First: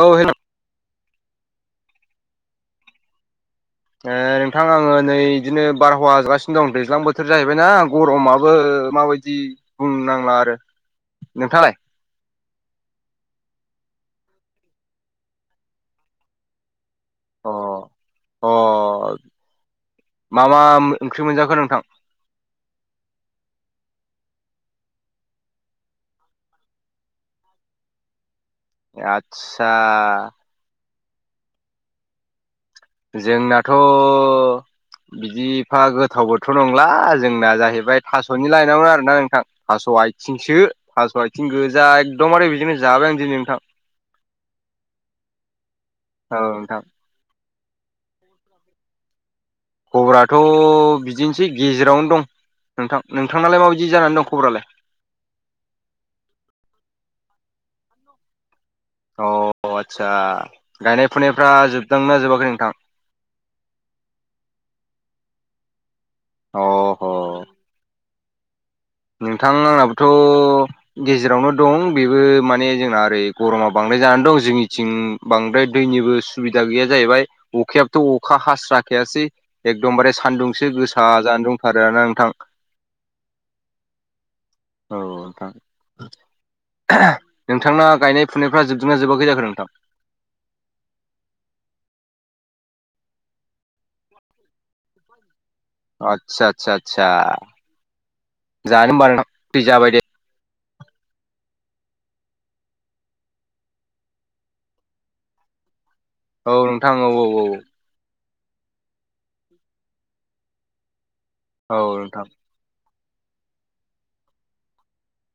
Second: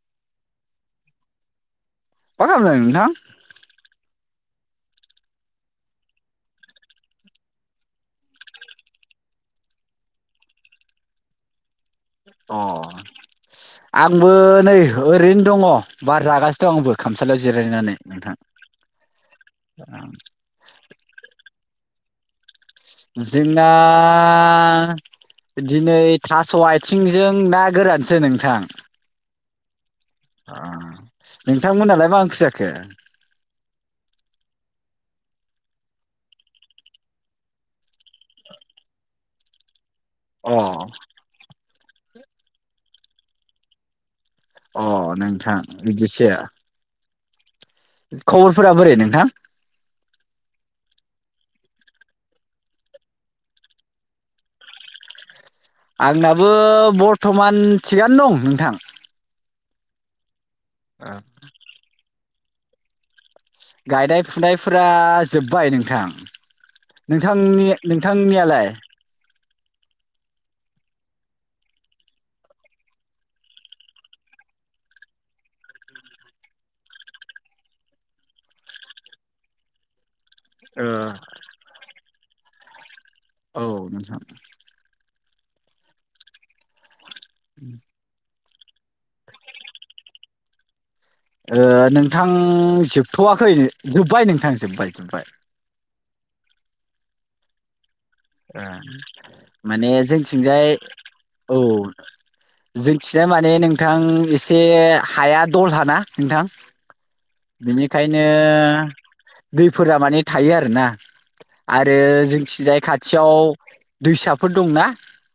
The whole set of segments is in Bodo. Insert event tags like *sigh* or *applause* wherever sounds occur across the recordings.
औ हेल' मा खालामदों नोंथां? ओ नोंथां आङो नै बिदिनो बारहावा जागासिनो दं दैज्लां बोथोर जाहैबायना गरमाबो माबायदि बुंनांला आरो। नोंथाङालाय? अ आंबो नै ओरैनो दङ बार जागासिनो दं आंबो खामसालियाव अ जिरायनानै नोंथां अ मा मा ओंख्रि मोनजाखो नोंथां? जोंना? दिनै थास' आथिंजों ना गोरानसो नोंथां। आतसा अ नोंथांमोनहालाय मा ओंख्रि जाखो? जोंनाथ' बिदिफा गोथावबोथ' नंला जोंना जाहैबाय थास'नि लायनामोन आरोना नोंथां। थास' अ आथिंसो थास' आथिं गोजा एखदमबार बिदिनो जाबाय आं दिनै नोंथां। अ नोंथां बिदिसो औ नोंथां खबरफोरा बोरै नोंथां? खबराथ' बिदिनोसै गेजेरावनो दं नोंथां। नोंथांनालाय माबायदि जानानै दं खबरालाय? आंनाबो बर्थमान थिगानो दं नोंथां। अ आदसा गायनाय फुनायफ्रा जोबदोंना जोबाखै नोंथां? गायनाय फुनायफोरा जोब्बाय नोंथां। अह नोंथांनि नोंथांनियालाय? नोंथां आंनाबोथ' गेजेरावनो दं बेबो माने जोंना ओरै गरमा बांद्राय जानानै दं जोंनिथिं बांद्राय दैनिबो सुबिदा गैया जाहैबाय अखायाबोथ' अखा हास्राखायासै एकदमबारे सान्दुंसो ओ गोसा जानो दंथारो ना नोंथां। औ नोंथां नोंथांना गायनाय फुनायफ्रा जोबदोंना जोबाखै जाखो नोंथां? नोंथां जोबथ'वाखै जोब्बाय नोंथां जोबबाय जोब्बाय। आतसा आतसा आतसा माने जाबाय दे जोंथिंजाय औ जोंथिनाय माने नोंथां एसे हाया दलहाना। नोंथां। औ औ औ बेनि खायनो दैफोरा माने थायो आरोना औ आरो नोंथां जोंथिंजाय खाथियाव दैसाफोर दंना।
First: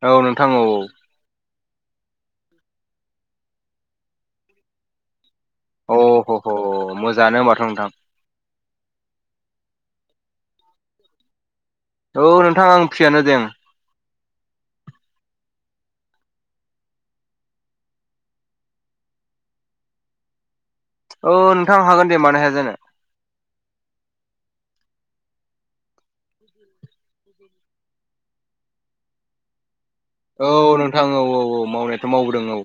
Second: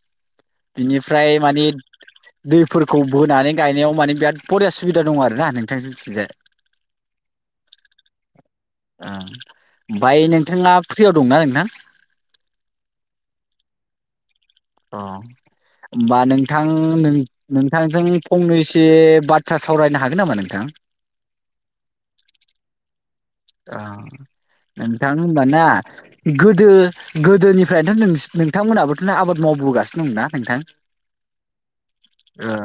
औ नोंथां औ औ ओमफ्राय मानि दैफोरखौ बोनानै गायनायाव माने बिराद बरिया सुबिदा दं आरो ना नों अ ह ह मोजाङानो होनबाथ' नोंथां *unintelligible* ओमफ्राय नोंथाङा फ्रियाव दंना नोंथां? औ नोंथां आं फ्रियानो दे ओं। अ होमबा नोंथां नों नोंथांजों फंनैसे बाथ्रा सावरायनो हागोन नामा नोंथां? औ नोंथां हागोन दे मानो हाया जानो। *unintelligible* थांनो होनबा ना गोदो गोदोनिफ्रायनो नोंस- नोंथांमोनहाबोथ' आबाद मावबोगासिनो दं ना? औ नोंथां औ औ औ मावनायाथ' मावबोदों ओ औ।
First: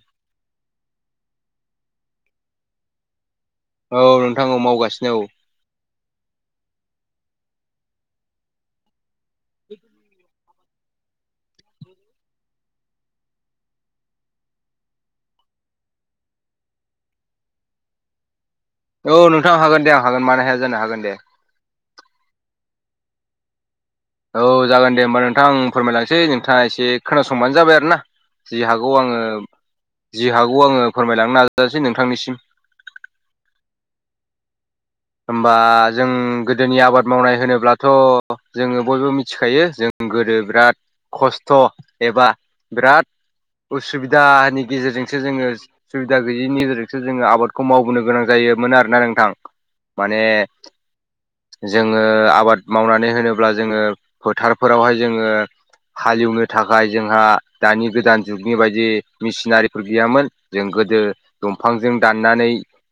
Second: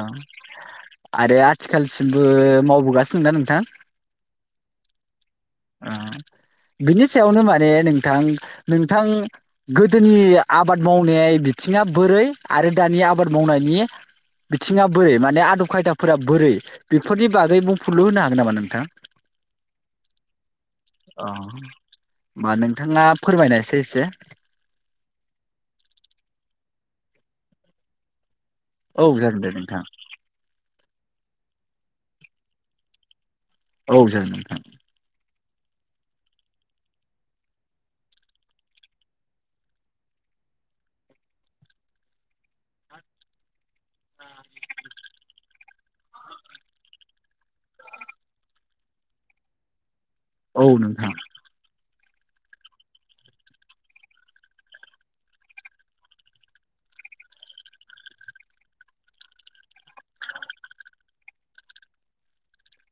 आरो आथिखालसिमबो मावबोगासिनो दं ना नोंथां? औ नोंथां मावगासिनो औ बिनि सायावनो माने नोंथां नोंथां गोदोनि आबाद मावनाय बिथिङा बोरै आरो दानि आबाद मावनायनि बिथिङा बोरै माने आदब खायदाफोरा बोरै बेफोरनि बागै बुंफलु होनो हागोन नामा नोंथां? औ नोंथाङा हागोन दे आं हागोन मानो हाया जानो हागोन दे। अ होमबा नोंथाङा फोरमायनायसै एसे औ जागोन दे होमबा नोंथां आं फोरमायलांनोसै नोंथाङा एसे खोनासंबानो जाबाय आरो ना जि हागौ औ आङो जागोन दे नोंथां जि हागौ आङो फोरमायलांनो नाजानोसै नोंथांनिसिम औ जागोन नोंथां होमबा जों गोदोनि आबाद मावनाय होनोब्लाथ' जोङो बयबो मिथिखायो जों गोदो बिराद खस्थ' एबा बिराद उसुबिदानि गेजेरजोंसो जोङो सुबिदा गैयिनि गेजेरजोंसो जोङो आबादखौ मावबोनो गोनां जायोमोन आरोना नोंथां। माने औ नोंथां जोङो आबाद मावनानै होनोब्ला जोङो फोथारफोरावहाय जोङो हालेवनो थाखाय जोंहा दानि गोदान जुगनि बायदि मेसिनारिफोर गैयामोन। जों गोदो दंफांजों दाननानै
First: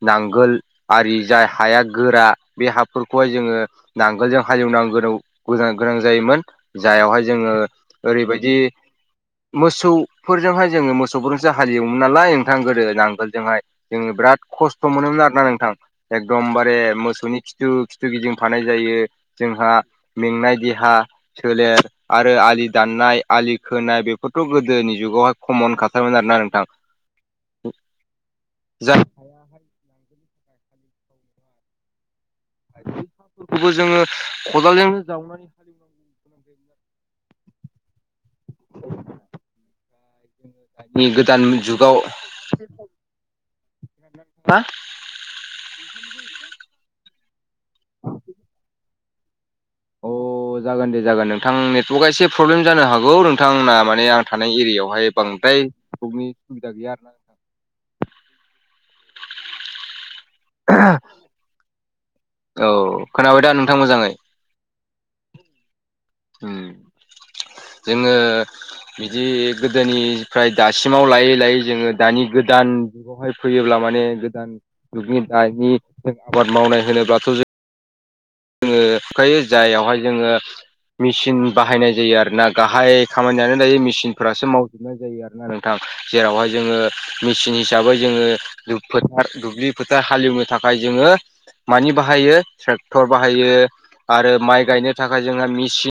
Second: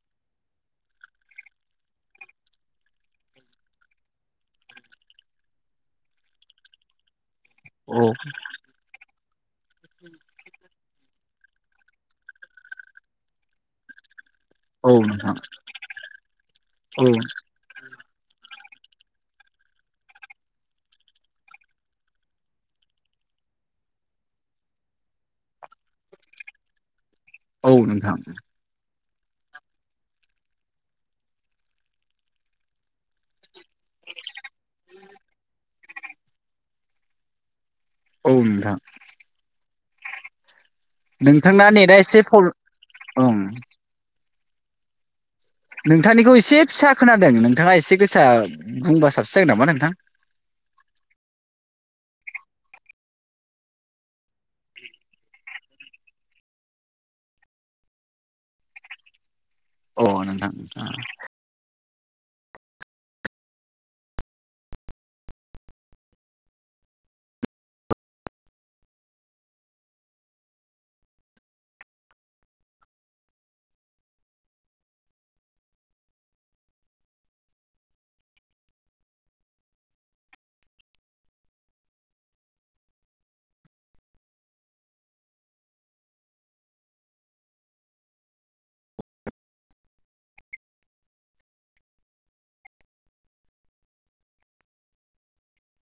नांगोल आरि जाय हाया। गोरा बे हाफोरखौहाय जोङो नांगोलजों हालेवनांगोन गोनां जायोमोन। जायावहाय जोङो औ ओरैबायदि मोसौफोरजोंहाय जोङो मोसौ। सौजोंसो हालेवोमोन नालाय नोंथां गोदो नांगोलजोंहाय। जोङो बिराद खस्थ मोनोमोन आरोना नोंथां एकदमबारे औ मोसौनि। खिथु खिथु गिदिंफानाय जायो जोंहा मेंनाय देहा सोलेर। आरो आलि दाननाय आलि खोनाय बेफोरथ गोदोनि जुगावहाय कमन खाथारोमोन आरोना नोंथां। औ नोंथां जा खौबो जोङो खदालजोंनो जावनानै औ नोंथां *inaudible* दानि गोदान नोंथांना नेटआ जुगाव एसे खम ओं *unintelligible* नोंथांनिखौ एसे फिसा खोनादों नोंथाङा एसे गोसा बुंबा साबसिन जागोन नामा नोंथां। अ जागोन दे जागोन नोंथां नेटवर्कआ एसे प्रब्लेम जानो हागौ नोंथांना माने आं थानाय एरियायावहाय बांद्राय। बेनि सुबिदा गैया आरोना। नोंथां। अ नोंथां औ खोनाबाय दा नोंथां मोजाङै। उम जोङो बिदि गोदोनिफ्राय दासिमाव लायै लायै जोङो दानि गोदान। यावहाय फैयोब्ला माने गोदान जुगनि दानि जों आबाद मावनाय होनोब्लाथ जों जोङो फुथायो जाययावहाय जोङो। मेचिन बाहायनाय जायो आरो ना गाहाय खामानियानो दायो मेसिनफोरासो मावजोबनाय जायो आर नोंथां जेरावहाय जोङो मेचिन हिसाबै जोङो। फोथार दुब्लि फोथार हालेवनो थाखाय जोङो मानि बाहायो ट्रेक्टर। टर बाहायो आरो माइ गायनो थाखाय जोंहा मेचिन।